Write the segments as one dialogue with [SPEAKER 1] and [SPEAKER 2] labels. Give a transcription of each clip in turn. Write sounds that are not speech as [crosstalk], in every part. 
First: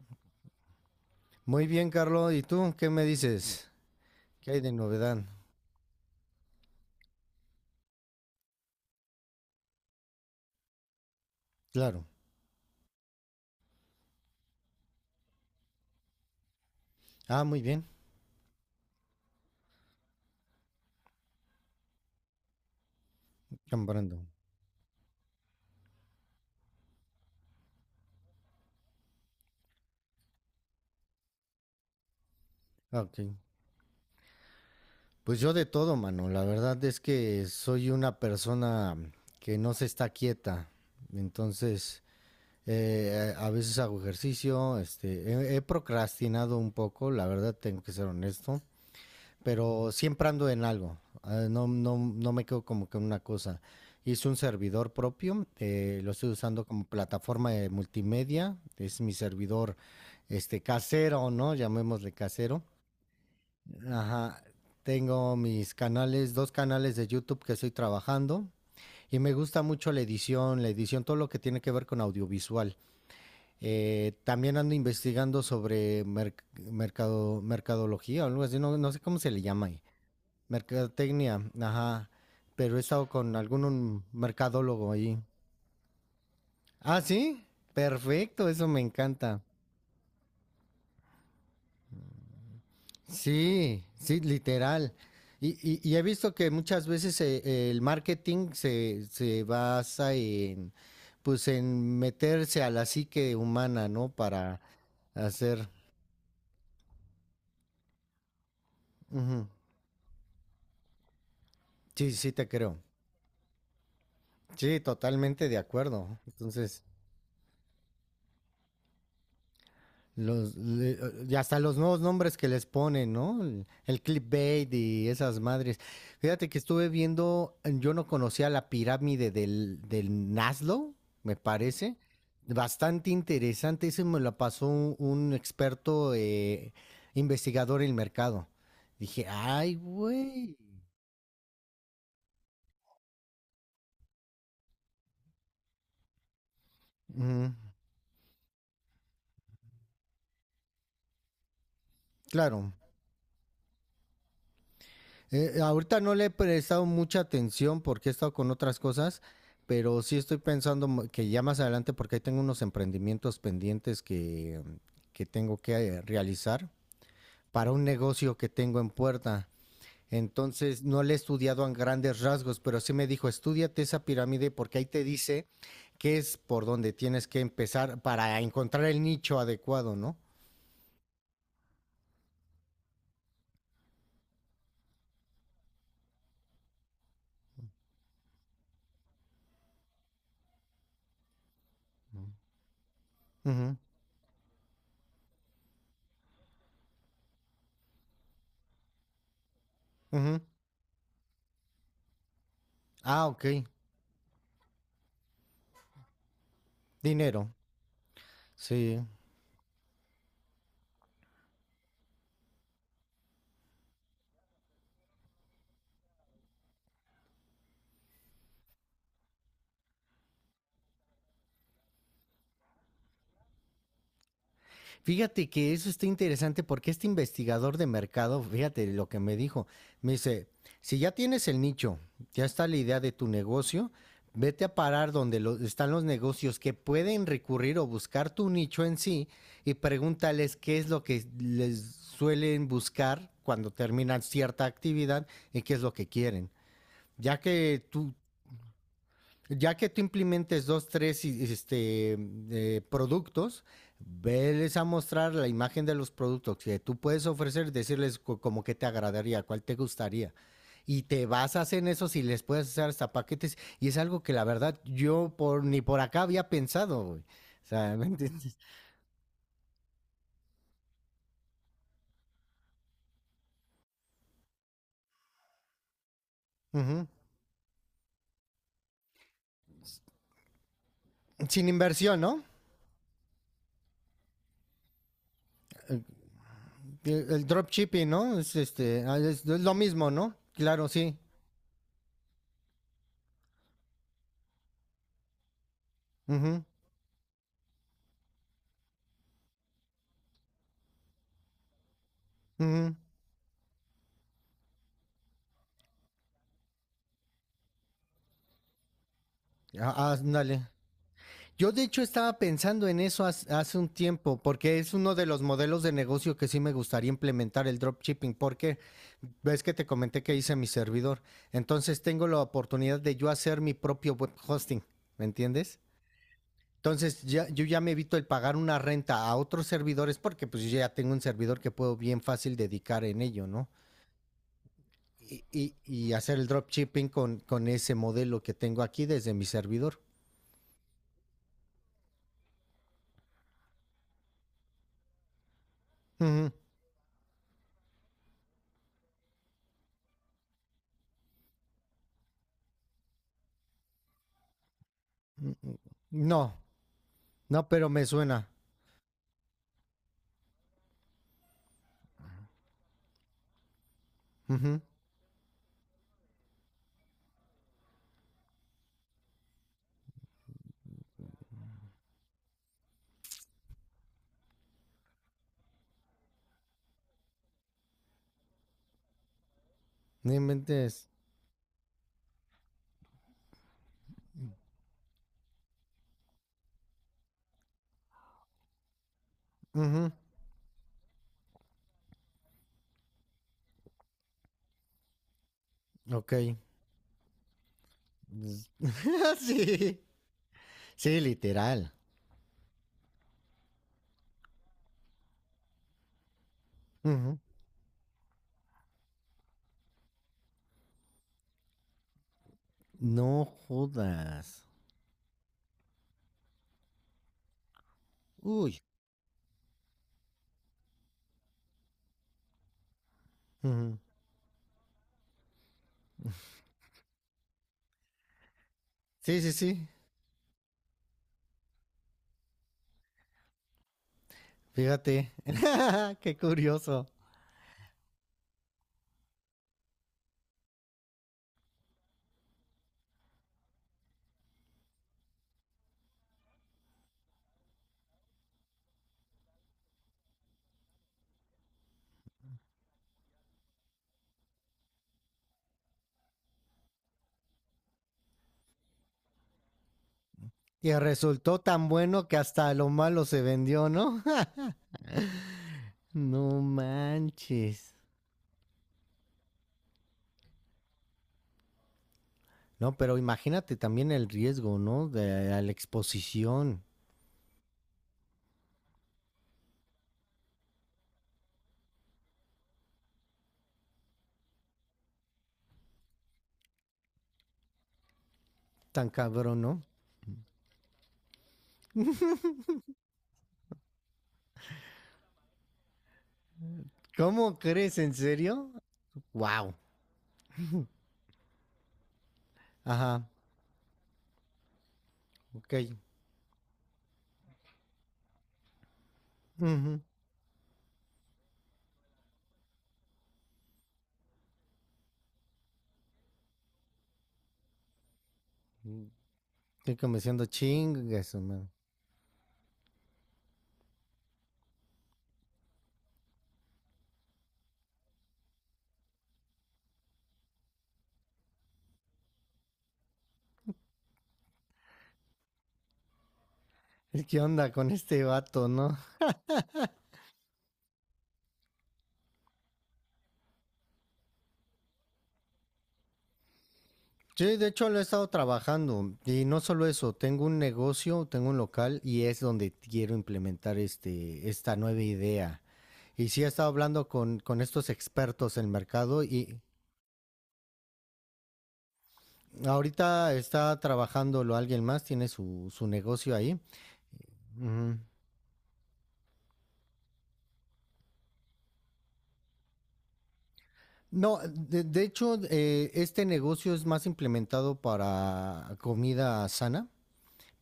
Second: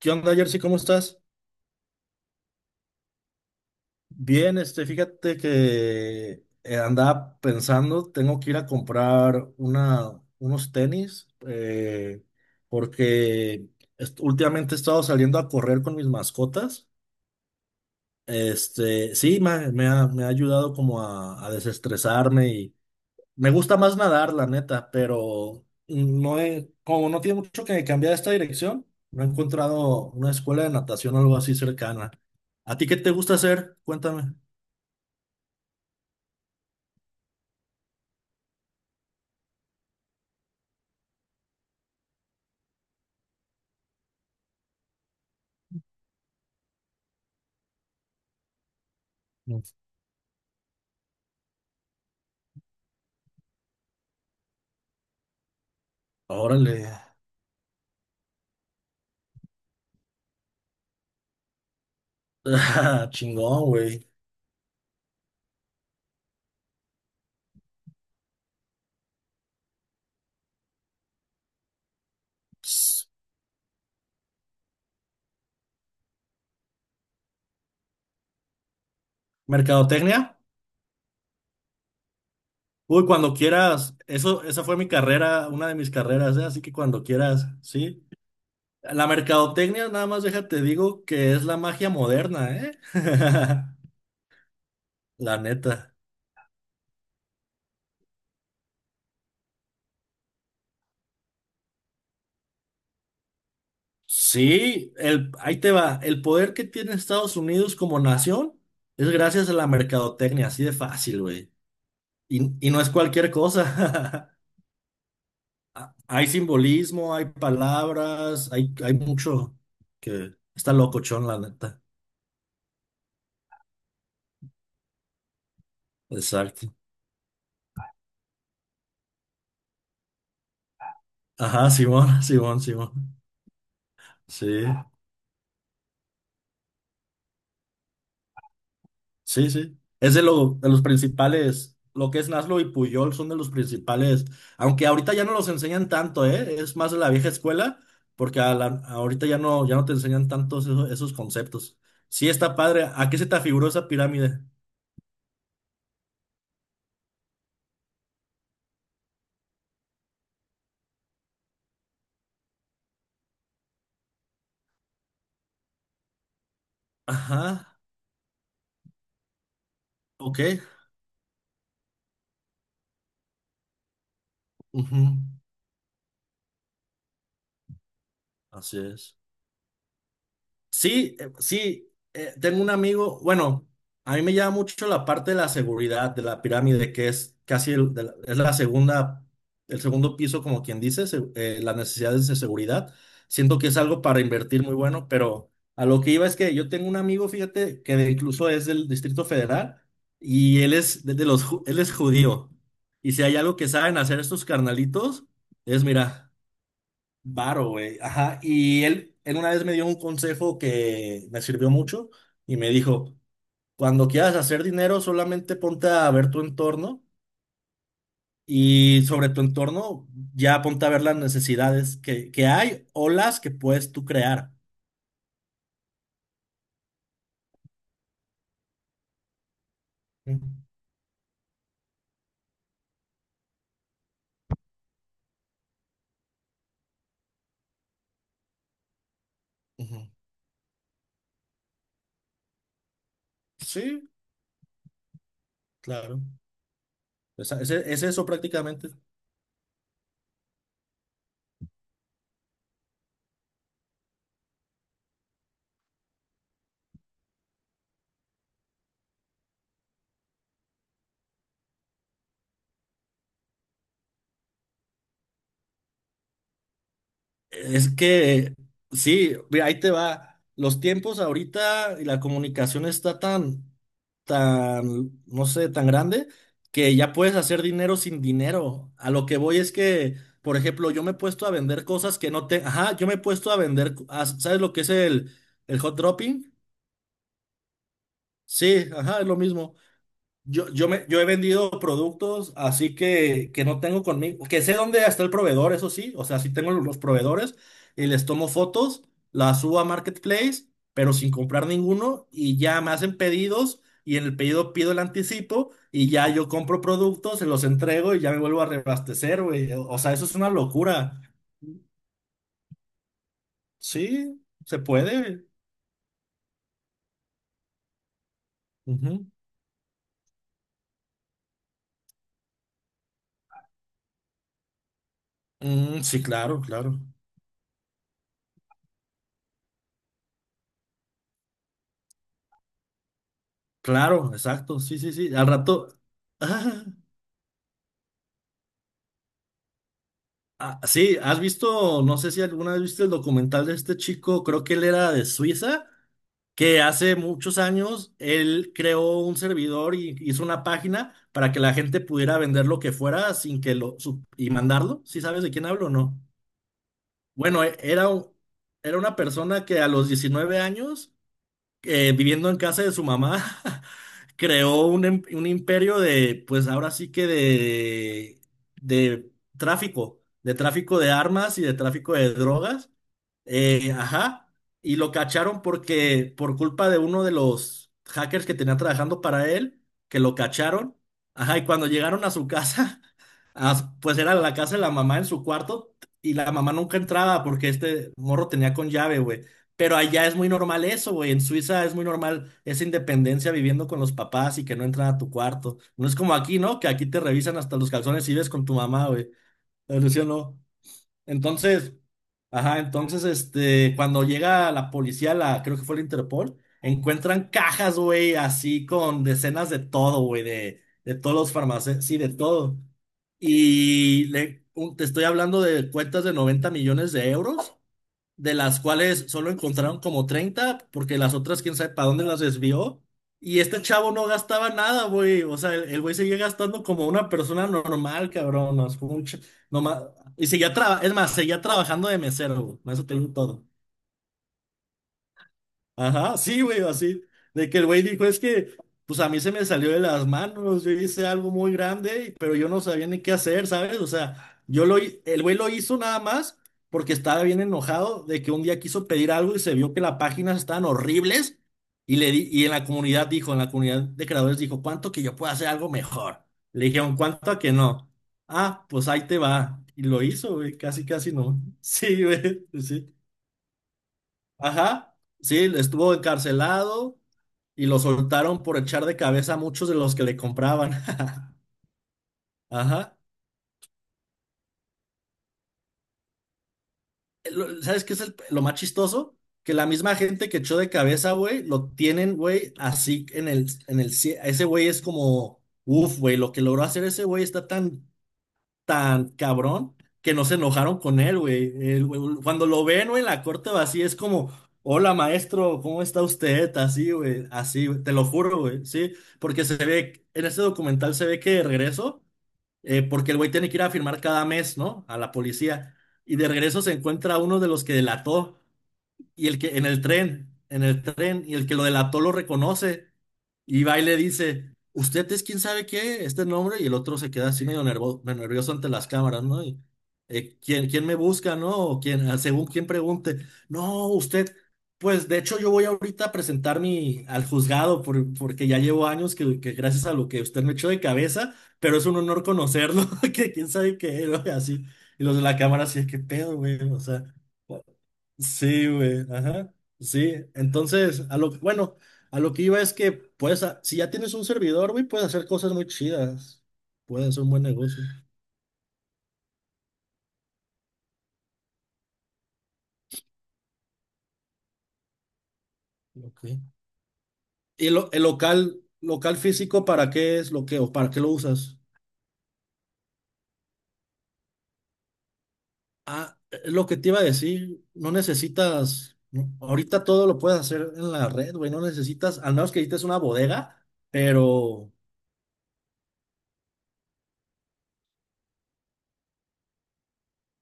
[SPEAKER 1] ¿Qué onda, Jersey? ¿Cómo estás?
[SPEAKER 2] Muy bien, Carlos. ¿Y tú qué me dices? ¿Qué
[SPEAKER 1] Bien,
[SPEAKER 2] hay de
[SPEAKER 1] este,
[SPEAKER 2] novedad?
[SPEAKER 1] fíjate que andaba pensando, tengo que ir a comprar unos tenis,
[SPEAKER 2] Claro.
[SPEAKER 1] porque últimamente he estado saliendo a correr con mis mascotas.
[SPEAKER 2] Ah, muy bien.
[SPEAKER 1] Este, sí, me ha ayudado como a desestresarme. Me gusta más
[SPEAKER 2] Comprando.
[SPEAKER 1] nadar, la neta, pero como no tiene mucho que cambiar esta dirección, no he encontrado una escuela de natación o algo así cercana. ¿A ti qué
[SPEAKER 2] Ah,
[SPEAKER 1] te
[SPEAKER 2] ok.
[SPEAKER 1] gusta hacer? Cuéntame.
[SPEAKER 2] Pues yo de todo, mano. La verdad es que soy una persona que no se está quieta. Entonces, a veces hago ejercicio. He procrastinado un poco, la verdad tengo que ser honesto,
[SPEAKER 1] Mm.
[SPEAKER 2] pero siempre ando en algo. No, no, no me quedo como que en una cosa. Hice un servidor propio, lo estoy usando
[SPEAKER 1] Órale.
[SPEAKER 2] como plataforma de multimedia. Es mi servidor este casero, ¿no? Llamémosle casero.
[SPEAKER 1] [laughs] Chingón, güey.
[SPEAKER 2] Ajá. Tengo mis canales, dos canales de YouTube que estoy trabajando. Y me gusta mucho la edición, todo lo que tiene que ver con audiovisual.
[SPEAKER 1] Ps,
[SPEAKER 2] También ando investigando sobre mercado, mercadología o algo así, no, no sé cómo se le llama ahí.
[SPEAKER 1] ¿Mercadotecnia?
[SPEAKER 2] Mercadotecnia, ajá. Pero he
[SPEAKER 1] Uy,
[SPEAKER 2] estado con
[SPEAKER 1] cuando quieras.
[SPEAKER 2] algún
[SPEAKER 1] Esa fue mi
[SPEAKER 2] mercadólogo ahí.
[SPEAKER 1] carrera, una de mis carreras, ¿eh? Así que
[SPEAKER 2] Ah,
[SPEAKER 1] cuando
[SPEAKER 2] sí,
[SPEAKER 1] quieras, ¿sí?
[SPEAKER 2] perfecto, eso me
[SPEAKER 1] La
[SPEAKER 2] encanta.
[SPEAKER 1] mercadotecnia, nada más déjate digo que es la magia moderna, ¿eh? [laughs]
[SPEAKER 2] Sí, sí, literal.
[SPEAKER 1] La
[SPEAKER 2] Y, y-
[SPEAKER 1] neta.
[SPEAKER 2] y he visto que muchas veces el marketing se basa en, pues, en meterse a la psique humana, ¿no? Para
[SPEAKER 1] Sí, ahí
[SPEAKER 2] hacer...
[SPEAKER 1] te va. El poder que tiene Estados Unidos como nación es
[SPEAKER 2] Ujú.
[SPEAKER 1] gracias a la mercadotecnia, así de fácil, güey.
[SPEAKER 2] Sí, sí, te
[SPEAKER 1] Y no
[SPEAKER 2] creo.
[SPEAKER 1] es cualquier cosa. [laughs]
[SPEAKER 2] Sí, totalmente de
[SPEAKER 1] Ah,
[SPEAKER 2] acuerdo.
[SPEAKER 1] hay
[SPEAKER 2] Entonces,
[SPEAKER 1] simbolismo, hay palabras, hay mucho que
[SPEAKER 2] Los,
[SPEAKER 1] está
[SPEAKER 2] le-
[SPEAKER 1] locochón,
[SPEAKER 2] y
[SPEAKER 1] la
[SPEAKER 2] hasta los
[SPEAKER 1] neta.
[SPEAKER 2] nuevos nombres que les ponen, ¿no? El clickbait y esas madres. Fíjate que
[SPEAKER 1] Exacto.
[SPEAKER 2] estuve viendo, yo no conocía la pirámide del Naslo, me
[SPEAKER 1] Ajá,
[SPEAKER 2] parece.
[SPEAKER 1] Simón, [laughs] Simón,
[SPEAKER 2] Bastante
[SPEAKER 1] Simón.
[SPEAKER 2] interesante. Ese me lo pasó
[SPEAKER 1] Sí.
[SPEAKER 2] un experto investigador en el mercado. Dije,
[SPEAKER 1] Sí,
[SPEAKER 2] ay,
[SPEAKER 1] sí. Es
[SPEAKER 2] güey.
[SPEAKER 1] de los principales, lo que es Naslo y Puyol son de los principales, aunque ahorita ya no los enseñan tanto, ¿eh? Es más de la vieja
[SPEAKER 2] Ujú,
[SPEAKER 1] escuela, porque ahorita ya no te enseñan esos conceptos. Sí, está
[SPEAKER 2] claro.
[SPEAKER 1] padre. ¿A qué se te afiguró esa pirámide?
[SPEAKER 2] Ahorita no le he prestado mucha atención porque he estado con otras cosas, pero sí estoy pensando que ya más adelante, porque ahí tengo unos emprendimientos pendientes que tengo que realizar para
[SPEAKER 1] Ajá,
[SPEAKER 2] un negocio que tengo en puerta.
[SPEAKER 1] ok.
[SPEAKER 2] Entonces no le he estudiado a grandes rasgos, pero sí me dijo, estúdiate esa pirámide porque ahí
[SPEAKER 1] Ujú,
[SPEAKER 2] te dice que es por donde tienes que empezar para
[SPEAKER 1] así
[SPEAKER 2] encontrar el
[SPEAKER 1] es.
[SPEAKER 2] nicho adecuado, ¿no?
[SPEAKER 1] Sí, sí, tengo un amigo, bueno, a mí me llama mucho la parte de la seguridad de la pirámide, que es casi es la segunda, el segundo piso, como quien dice, las necesidades de seguridad. Siento que
[SPEAKER 2] Ujú,
[SPEAKER 1] es algo para invertir muy bueno, pero a lo que iba es que yo tengo un amigo, fíjate, que incluso es del Distrito Federal
[SPEAKER 2] ujú.
[SPEAKER 1] y él es de los, ju- él es judío. Y si
[SPEAKER 2] Ah,
[SPEAKER 1] hay
[SPEAKER 2] ok.
[SPEAKER 1] algo que saben hacer estos carnalitos, es, mira.
[SPEAKER 2] Dinero.
[SPEAKER 1] Varo, güey. Ajá. Y
[SPEAKER 2] Sí.
[SPEAKER 1] él una vez me dio un consejo que me sirvió mucho y me dijo, cuando quieras hacer dinero, solamente ponte a ver tu entorno y sobre tu entorno ya ponte a ver las necesidades que hay o las que puedes tú crear.
[SPEAKER 2] Fíjate que eso está interesante porque este investigador de mercado, fíjate lo que me dijo, me
[SPEAKER 1] Ujú.
[SPEAKER 2] dice, si ya tienes el nicho, ya está la idea de tu negocio, vete a parar donde están los negocios que pueden recurrir o buscar tu nicho en sí y
[SPEAKER 1] Ujú.
[SPEAKER 2] pregúntales qué es lo que les suelen buscar cuando
[SPEAKER 1] Sí,
[SPEAKER 2] terminan cierta actividad y qué es lo que
[SPEAKER 1] claro.
[SPEAKER 2] quieren. Ya que
[SPEAKER 1] Es
[SPEAKER 2] tú
[SPEAKER 1] eso prácticamente.
[SPEAKER 2] ya que tú implementes dos, tres y- este, productos, veles a mostrar la imagen de los productos que tú puedes ofrecer, decirles como que te agradaría, cuál te gustaría. Y te basas en eso si les puedes hacer hasta paquetes. Y es algo que la verdad yo por, ni por acá había pensado, güey. O
[SPEAKER 1] Es
[SPEAKER 2] sea, ¿me
[SPEAKER 1] que
[SPEAKER 2] entiendes?
[SPEAKER 1] sí, mira, ahí te va. Los tiempos ahorita y la comunicación está tan, tan, no sé, tan grande que
[SPEAKER 2] Ujú.
[SPEAKER 1] ya puedes hacer dinero sin dinero. A lo que voy es que, por ejemplo, yo me he puesto a
[SPEAKER 2] Sin
[SPEAKER 1] vender cosas
[SPEAKER 2] inversión,
[SPEAKER 1] que
[SPEAKER 2] ¿no?
[SPEAKER 1] no te, ajá, yo me he puesto a vender, ¿sabes lo que es el hot dropping?
[SPEAKER 2] El dropshipping, ¿no? Es,
[SPEAKER 1] Sí,
[SPEAKER 2] este, ah,
[SPEAKER 1] ajá, es lo
[SPEAKER 2] es- Es lo
[SPEAKER 1] mismo.
[SPEAKER 2] mismo, ¿no? Claro, sí.
[SPEAKER 1] Yo he vendido productos así que, no tengo conmigo, que sé dónde está el proveedor, eso sí, o sea, sí
[SPEAKER 2] Ujú,
[SPEAKER 1] tengo los proveedores y les tomo fotos, las subo a Marketplace, pero sin comprar ninguno y ya me
[SPEAKER 2] ujú.
[SPEAKER 1] hacen pedidos y en el pedido pido el anticipo y ya yo compro productos, se los entrego y ya me vuelvo a reabastecer, güey. O
[SPEAKER 2] Ah,
[SPEAKER 1] o
[SPEAKER 2] ah,
[SPEAKER 1] sea, eso es una
[SPEAKER 2] ándale.
[SPEAKER 1] locura.
[SPEAKER 2] Yo de hecho estaba pensando en eso hace un tiempo,
[SPEAKER 1] Sí,
[SPEAKER 2] porque
[SPEAKER 1] se
[SPEAKER 2] es uno de los
[SPEAKER 1] puede.
[SPEAKER 2] modelos de negocio que sí me gustaría implementar el dropshipping, porque
[SPEAKER 1] Ujú.
[SPEAKER 2] ves que te comenté que hice mi servidor. Entonces tengo la oportunidad de yo hacer mi propio web hosting, ¿me entiendes?
[SPEAKER 1] Mm, sí, claro, claro.
[SPEAKER 2] Entonces ya, yo ya me evito el pagar una renta a otros servidores porque pues yo ya tengo un servidor que puedo bien fácil dedicar en ello, ¿no?
[SPEAKER 1] Claro, exacto, sí, sí, sí.
[SPEAKER 2] Y,
[SPEAKER 1] Al
[SPEAKER 2] y-
[SPEAKER 1] rato.
[SPEAKER 2] y hacer el
[SPEAKER 1] [laughs]
[SPEAKER 2] dropshipping con ese modelo que tengo aquí desde mi servidor.
[SPEAKER 1] Ah, sí, has visto, no sé si alguna vez viste el documental de este chico, creo que él era de Suiza,
[SPEAKER 2] Ujú.
[SPEAKER 1] que hace muchos años él creó un servidor y hizo una página para que la gente pudiera vender lo que fuera sin que lo su- y mandarlo. ¿Sí sabes de quién hablo o no?
[SPEAKER 2] No,
[SPEAKER 1] Bueno,
[SPEAKER 2] no, pero me suena.
[SPEAKER 1] era una persona que a los 19 años, viviendo en casa de su mamá, [laughs]
[SPEAKER 2] Ujú.
[SPEAKER 1] creó un imperio de, pues ahora sí que de de tráfico de armas y de tráfico de drogas. Ajá. Y lo cacharon porque, por culpa de uno de los hackers que tenía trabajando para él, que
[SPEAKER 2] No
[SPEAKER 1] lo cacharon.
[SPEAKER 2] inventes.
[SPEAKER 1] Ajá, y cuando llegaron a su [laughs] casa. Ah, pues era la casa de la mamá en su cuarto y la mamá nunca entraba porque este morro tenía con llave, güey. Pero
[SPEAKER 2] Ujú.
[SPEAKER 1] allá es muy normal eso, güey. En Suiza es muy normal esa independencia viviendo con los papás y que no entran a tu cuarto. No es
[SPEAKER 2] Ok.
[SPEAKER 1] como aquí, ¿no? Que aquí te revisan hasta los calzones y ves con
[SPEAKER 2] Pues,
[SPEAKER 1] tu mamá, güey.
[SPEAKER 2] [laughs] sí.
[SPEAKER 1] Pero sí o no.
[SPEAKER 2] Sí,
[SPEAKER 1] Entonces,
[SPEAKER 2] literal.
[SPEAKER 1] ajá, entonces, este, cuando llega la policía, la, creo que fue la Interpol,
[SPEAKER 2] Ujú.
[SPEAKER 1] encuentran cajas, güey, así con decenas de todo, güey, de todos los farmacéuticos, sí, de todo.
[SPEAKER 2] No jodas.
[SPEAKER 1] Te estoy hablando de cuentas de 90 millones de euros, de
[SPEAKER 2] Uy.
[SPEAKER 1] las cuales solo encontraron como 30, porque las otras quién sabe para dónde las desvió. Y este
[SPEAKER 2] Ujú,
[SPEAKER 1] chavo no gastaba nada, güey. O sea, el güey seguía gastando como una persona normal, cabrón. No, es como un
[SPEAKER 2] sí,
[SPEAKER 1] ch-
[SPEAKER 2] sí,
[SPEAKER 1] no
[SPEAKER 2] sí.
[SPEAKER 1] ma- y seguía es más, seguía trabajando de mesero, güey. Con eso te digo todo.
[SPEAKER 2] Fíjate. [laughs] Qué
[SPEAKER 1] Ajá, sí, güey,
[SPEAKER 2] curioso.
[SPEAKER 1] así. De que el güey dijo, es que, pues a mí se me salió de las manos, yo hice algo muy grande, pero yo no sabía ni qué hacer, ¿sabes? O sea, el güey lo hizo nada más porque estaba bien enojado de que un día quiso pedir algo y se vio que las páginas estaban horribles y y en la comunidad de creadores dijo, ¿cuánto que yo puedo hacer algo mejor? Le dijeron, ¿cuánto a que no? Ah, pues ahí te va. Y lo hizo, güey,
[SPEAKER 2] Y
[SPEAKER 1] casi, casi
[SPEAKER 2] resultó
[SPEAKER 1] no. [laughs]
[SPEAKER 2] tan
[SPEAKER 1] Sí,
[SPEAKER 2] bueno que
[SPEAKER 1] güey,
[SPEAKER 2] hasta lo
[SPEAKER 1] sí.
[SPEAKER 2] malo se vendió, ¿no? [laughs]
[SPEAKER 1] Ajá, sí, estuvo
[SPEAKER 2] No
[SPEAKER 1] encarcelado y
[SPEAKER 2] manches.
[SPEAKER 1] lo soltaron por echar de cabeza a muchos de los que le compraban. [laughs]
[SPEAKER 2] No, pero
[SPEAKER 1] Ajá.
[SPEAKER 2] imagínate también el riesgo, ¿no? De a la exposición.
[SPEAKER 1] ¿Sabes qué es lo más chistoso? Que la misma gente que echó de cabeza, güey, lo tienen, güey, así en el, ese güey es como, uf, güey, lo que logró hacer ese güey está tan
[SPEAKER 2] Tan
[SPEAKER 1] tan
[SPEAKER 2] cabrón, ¿no?
[SPEAKER 1] cabrón que no se enojaron con él, güey. Cuando lo ven, güey, en la corte vacía es como, hola maestro, ¿cómo está usted?
[SPEAKER 2] ¿Cómo
[SPEAKER 1] Así,
[SPEAKER 2] crees?
[SPEAKER 1] güey, te
[SPEAKER 2] ¿En
[SPEAKER 1] lo juro,
[SPEAKER 2] serio?
[SPEAKER 1] güey, sí, porque
[SPEAKER 2] Wow.
[SPEAKER 1] se ve, en este documental se ve que de regreso,
[SPEAKER 2] Ajá.
[SPEAKER 1] porque el güey tiene que ir a firmar cada mes, ¿no? A la
[SPEAKER 2] Ok.
[SPEAKER 1] policía, y de regreso se encuentra a uno de los que delató y el que
[SPEAKER 2] Ujú.
[SPEAKER 1] en el tren, y el que lo delató lo reconoce, y va y le dice, usted es quién sabe qué, este nombre, y el otro se queda así medio nervioso ante las cámaras, ¿no? Y,
[SPEAKER 2] Estoy comenzando
[SPEAKER 1] ¿quién me
[SPEAKER 2] chingas,
[SPEAKER 1] busca,
[SPEAKER 2] man.
[SPEAKER 1] no? O quién, ah, según quién pregunte, no, usted, pues de hecho yo voy ahorita a presentar mi, al juzgado, porque ya llevo años que gracias a lo que usted me echó de cabeza, pero es un honor conocerlo, [laughs] que quién sabe qué, ¿no? Y así, y los de la cámara así, qué pedo, güey, o sea.
[SPEAKER 2] ¿Qué onda con este vato,
[SPEAKER 1] Sí,
[SPEAKER 2] no?
[SPEAKER 1] güey, ajá, sí. Entonces, bueno, a lo que iba es que, si ya tienes un servidor, güey, puedes hacer cosas muy chidas. Pueden ser un
[SPEAKER 2] Sí,
[SPEAKER 1] buen
[SPEAKER 2] de hecho lo he
[SPEAKER 1] negocio.
[SPEAKER 2] estado trabajando y no solo eso, tengo un negocio, tengo un local y es donde quiero implementar esta nueva idea. Y sí
[SPEAKER 1] Ok.
[SPEAKER 2] he estado hablando con estos
[SPEAKER 1] ¿Y el
[SPEAKER 2] expertos en
[SPEAKER 1] local,
[SPEAKER 2] mercado
[SPEAKER 1] local
[SPEAKER 2] y
[SPEAKER 1] físico, para qué es lo que, o para qué lo usas?
[SPEAKER 2] ahorita está trabajándolo alguien más, tiene su negocio
[SPEAKER 1] Ah,
[SPEAKER 2] ahí.
[SPEAKER 1] es lo que te iba a decir,
[SPEAKER 2] Ujú.
[SPEAKER 1] no necesitas, ahorita todo lo puedes hacer en la red, güey, no necesitas, al menos que necesites una bodega,
[SPEAKER 2] No,
[SPEAKER 1] pero
[SPEAKER 2] de hecho este negocio es más implementado para comida sana,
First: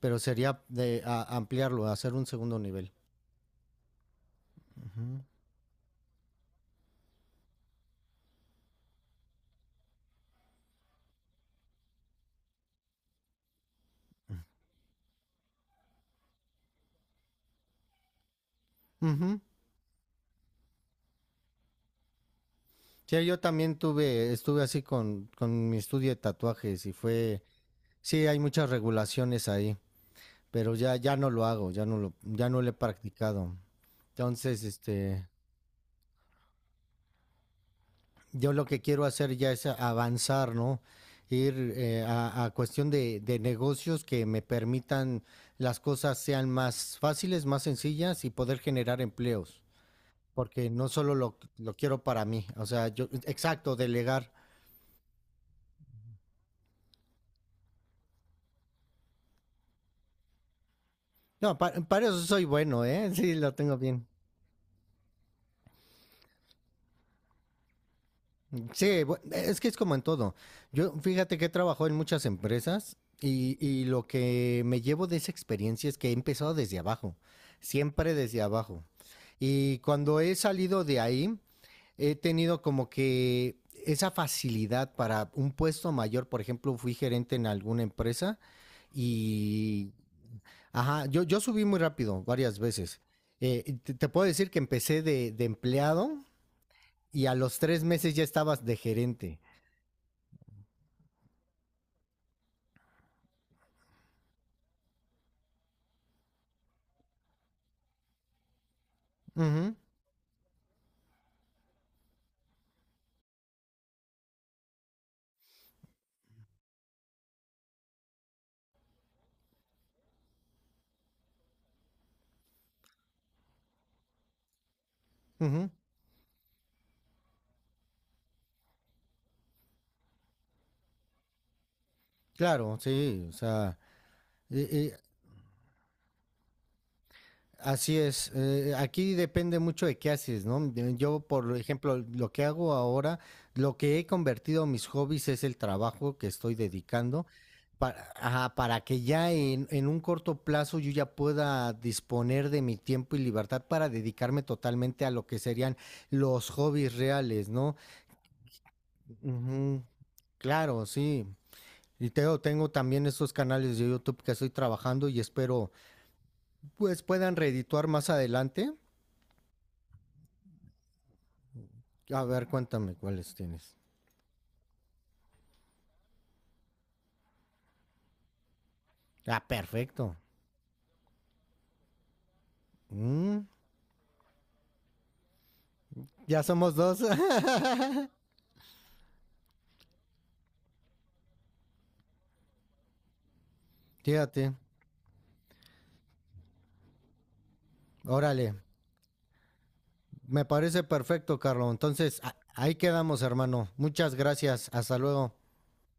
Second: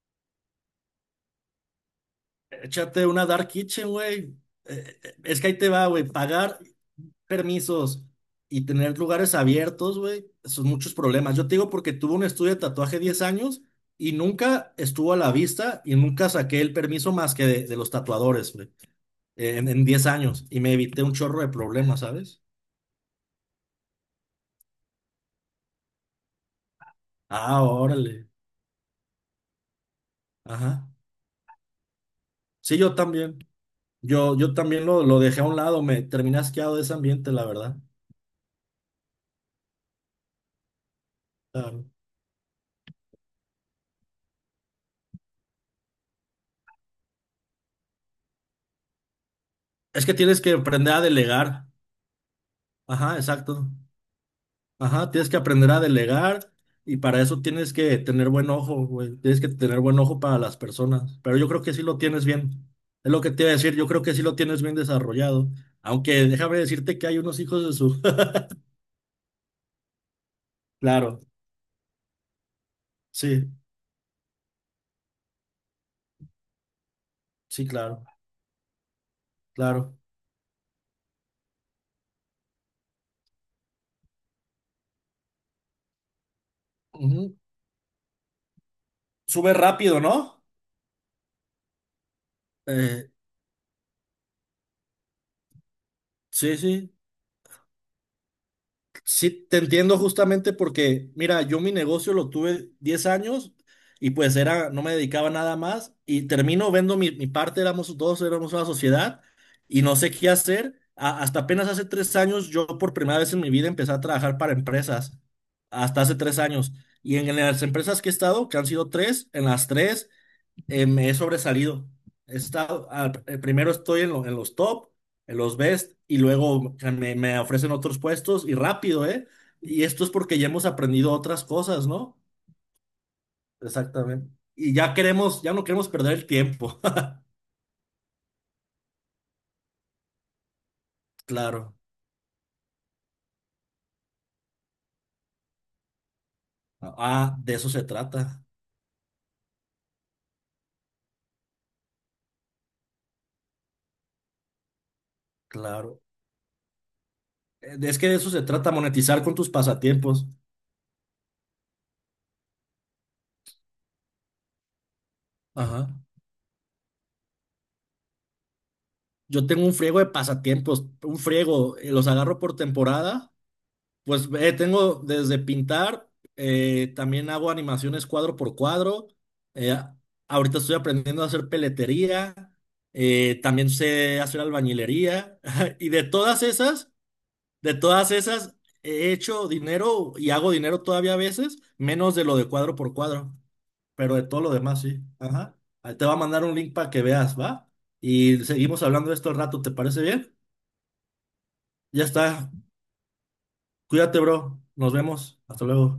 [SPEAKER 2] pero sería de ampliarlo, hacer un segundo nivel.
[SPEAKER 1] échate una dark kitchen, güey.
[SPEAKER 2] Ujú.
[SPEAKER 1] Es que ahí te va, güey, pagar permisos y tener lugares abiertos, güey, son muchos problemas. Yo te digo porque tuve un estudio de tatuaje 10 años y nunca estuvo a la vista y nunca saqué el permiso más que de los tatuadores, güey,
[SPEAKER 2] Ujú.
[SPEAKER 1] en 10 años y me evité un chorro de problemas, ¿sabes?
[SPEAKER 2] Sí, yo también tuve, estuve así con mi estudio de tatuajes y fue,
[SPEAKER 1] Ah,
[SPEAKER 2] sí,
[SPEAKER 1] órale.
[SPEAKER 2] hay muchas regulaciones ahí, pero
[SPEAKER 1] Ajá.
[SPEAKER 2] ya, ya no lo hago, ya no lo he
[SPEAKER 1] Sí, yo también.
[SPEAKER 2] practicado.
[SPEAKER 1] Yo
[SPEAKER 2] Entonces,
[SPEAKER 1] también lo
[SPEAKER 2] este,
[SPEAKER 1] dejé a un lado, me terminé asqueado de ese ambiente, la verdad.
[SPEAKER 2] yo lo que quiero hacer ya es avanzar, ¿no? Ir
[SPEAKER 1] Claro.
[SPEAKER 2] a cuestión de negocios que me permitan las cosas sean más fáciles, más sencillas y poder generar empleos,
[SPEAKER 1] Es que tienes que
[SPEAKER 2] porque no
[SPEAKER 1] aprender a
[SPEAKER 2] solo
[SPEAKER 1] delegar.
[SPEAKER 2] lo quiero para mí, o sea, yo,
[SPEAKER 1] Ajá, exacto.
[SPEAKER 2] exacto, delegar.
[SPEAKER 1] Ajá, tienes que aprender a delegar y para eso tienes que tener buen ojo, güey. Tienes que tener buen ojo para las personas. Pero yo
[SPEAKER 2] No,
[SPEAKER 1] creo que sí lo
[SPEAKER 2] eso
[SPEAKER 1] tienes
[SPEAKER 2] soy
[SPEAKER 1] bien.
[SPEAKER 2] bueno, ¿eh?
[SPEAKER 1] Es
[SPEAKER 2] [laughs]
[SPEAKER 1] lo que
[SPEAKER 2] Sí,
[SPEAKER 1] te iba a
[SPEAKER 2] lo
[SPEAKER 1] decir,
[SPEAKER 2] tengo
[SPEAKER 1] yo creo
[SPEAKER 2] bien.
[SPEAKER 1] que sí lo tienes bien desarrollado. Aunque déjame decirte que hay unos hijos de su... [laughs]
[SPEAKER 2] Sí, es que es como en todo. Yo,
[SPEAKER 1] Claro,
[SPEAKER 2] fíjate que he trabajado en muchas empresas
[SPEAKER 1] sí,
[SPEAKER 2] y lo que me llevo de esa experiencia es que he empezado desde abajo,
[SPEAKER 1] sí, claro,
[SPEAKER 2] siempre desde abajo. Y
[SPEAKER 1] claro.
[SPEAKER 2] cuando he salido de ahí, he tenido como que esa facilidad para un puesto mayor. Por ejemplo, fui gerente
[SPEAKER 1] Ujú.
[SPEAKER 2] en alguna empresa
[SPEAKER 1] Sube
[SPEAKER 2] y
[SPEAKER 1] rápido, ¿no?
[SPEAKER 2] ajá, yo subí muy rápido, varias veces.
[SPEAKER 1] Eh,
[SPEAKER 2] Te puedo decir que empecé de empleado
[SPEAKER 1] sí, sí.
[SPEAKER 2] y a los tres meses ya estabas de gerente.
[SPEAKER 1] Sí, te entiendo justamente porque, mira, yo mi negocio lo tuve 10 años y pues era, no me dedicaba a nada más y termino vendo mi parte, éramos dos, éramos una sociedad
[SPEAKER 2] Ujú,
[SPEAKER 1] y no sé qué hacer. Hasta apenas hace 3 años yo por primera vez en mi vida empecé a trabajar para empresas, hasta hace 3 años. Y en las empresas que he estado, que han sido tres, en las tres me he sobresalido. He estado, primero estoy en los top, en los
[SPEAKER 2] ujú.
[SPEAKER 1] best, y luego me ofrecen otros puestos y rápido, ¿eh? Y esto es porque ya hemos aprendido otras cosas, ¿no?
[SPEAKER 2] Claro, sí, o sea,
[SPEAKER 1] Exactamente.
[SPEAKER 2] eh,
[SPEAKER 1] Y
[SPEAKER 2] eh,
[SPEAKER 1] ya no queremos perder el tiempo. [laughs]
[SPEAKER 2] así es, aquí depende mucho de qué haces, ¿no? Yo, por
[SPEAKER 1] Claro.
[SPEAKER 2] ejemplo, lo que hago ahora, lo que he convertido mis hobbies es el trabajo que estoy dedicando
[SPEAKER 1] Ah, de eso se
[SPEAKER 2] para,
[SPEAKER 1] trata.
[SPEAKER 2] ajá, para que ya en un corto plazo yo ya pueda disponer de mi tiempo y libertad para dedicarme totalmente a lo que serían
[SPEAKER 1] Claro.
[SPEAKER 2] los hobbies reales, ¿no?
[SPEAKER 1] Es que de eso se trata, monetizar con tus
[SPEAKER 2] Ujú.
[SPEAKER 1] pasatiempos.
[SPEAKER 2] Claro, sí. Tengo también estos canales de YouTube que estoy trabajando y espero
[SPEAKER 1] Ajá.
[SPEAKER 2] pues puedan reedituar más adelante.
[SPEAKER 1] Yo tengo un friego de pasatiempos, un friego, los
[SPEAKER 2] A
[SPEAKER 1] agarro
[SPEAKER 2] ver,
[SPEAKER 1] por
[SPEAKER 2] cuéntame cuáles
[SPEAKER 1] temporada.
[SPEAKER 2] tienes.
[SPEAKER 1] Pues tengo desde pintar, también hago animaciones cuadro por cuadro.
[SPEAKER 2] Ah,
[SPEAKER 1] eh,
[SPEAKER 2] perfecto.
[SPEAKER 1] ahorita estoy aprendiendo a hacer peletería,
[SPEAKER 2] Mm,
[SPEAKER 1] también sé hacer albañilería. [laughs] Y de todas
[SPEAKER 2] ya somos
[SPEAKER 1] esas,
[SPEAKER 2] dos. [laughs]
[SPEAKER 1] de todas esas, he hecho dinero y hago dinero todavía a veces, menos de lo de cuadro por cuadro, pero de todo lo
[SPEAKER 2] Fíjate.
[SPEAKER 1] demás sí. Ajá. Ahí te va a mandar un link para que veas, ¿va? Y
[SPEAKER 2] Órale.
[SPEAKER 1] seguimos hablando de esto al rato, ¿te parece bien?
[SPEAKER 2] Me parece perfecto, Carlos.
[SPEAKER 1] Ya
[SPEAKER 2] Entonces,
[SPEAKER 1] está.
[SPEAKER 2] ahí quedamos, hermano. Muchas
[SPEAKER 1] Cuídate, bro.
[SPEAKER 2] gracias.
[SPEAKER 1] Nos
[SPEAKER 2] Hasta luego.
[SPEAKER 1] vemos. Hasta luego.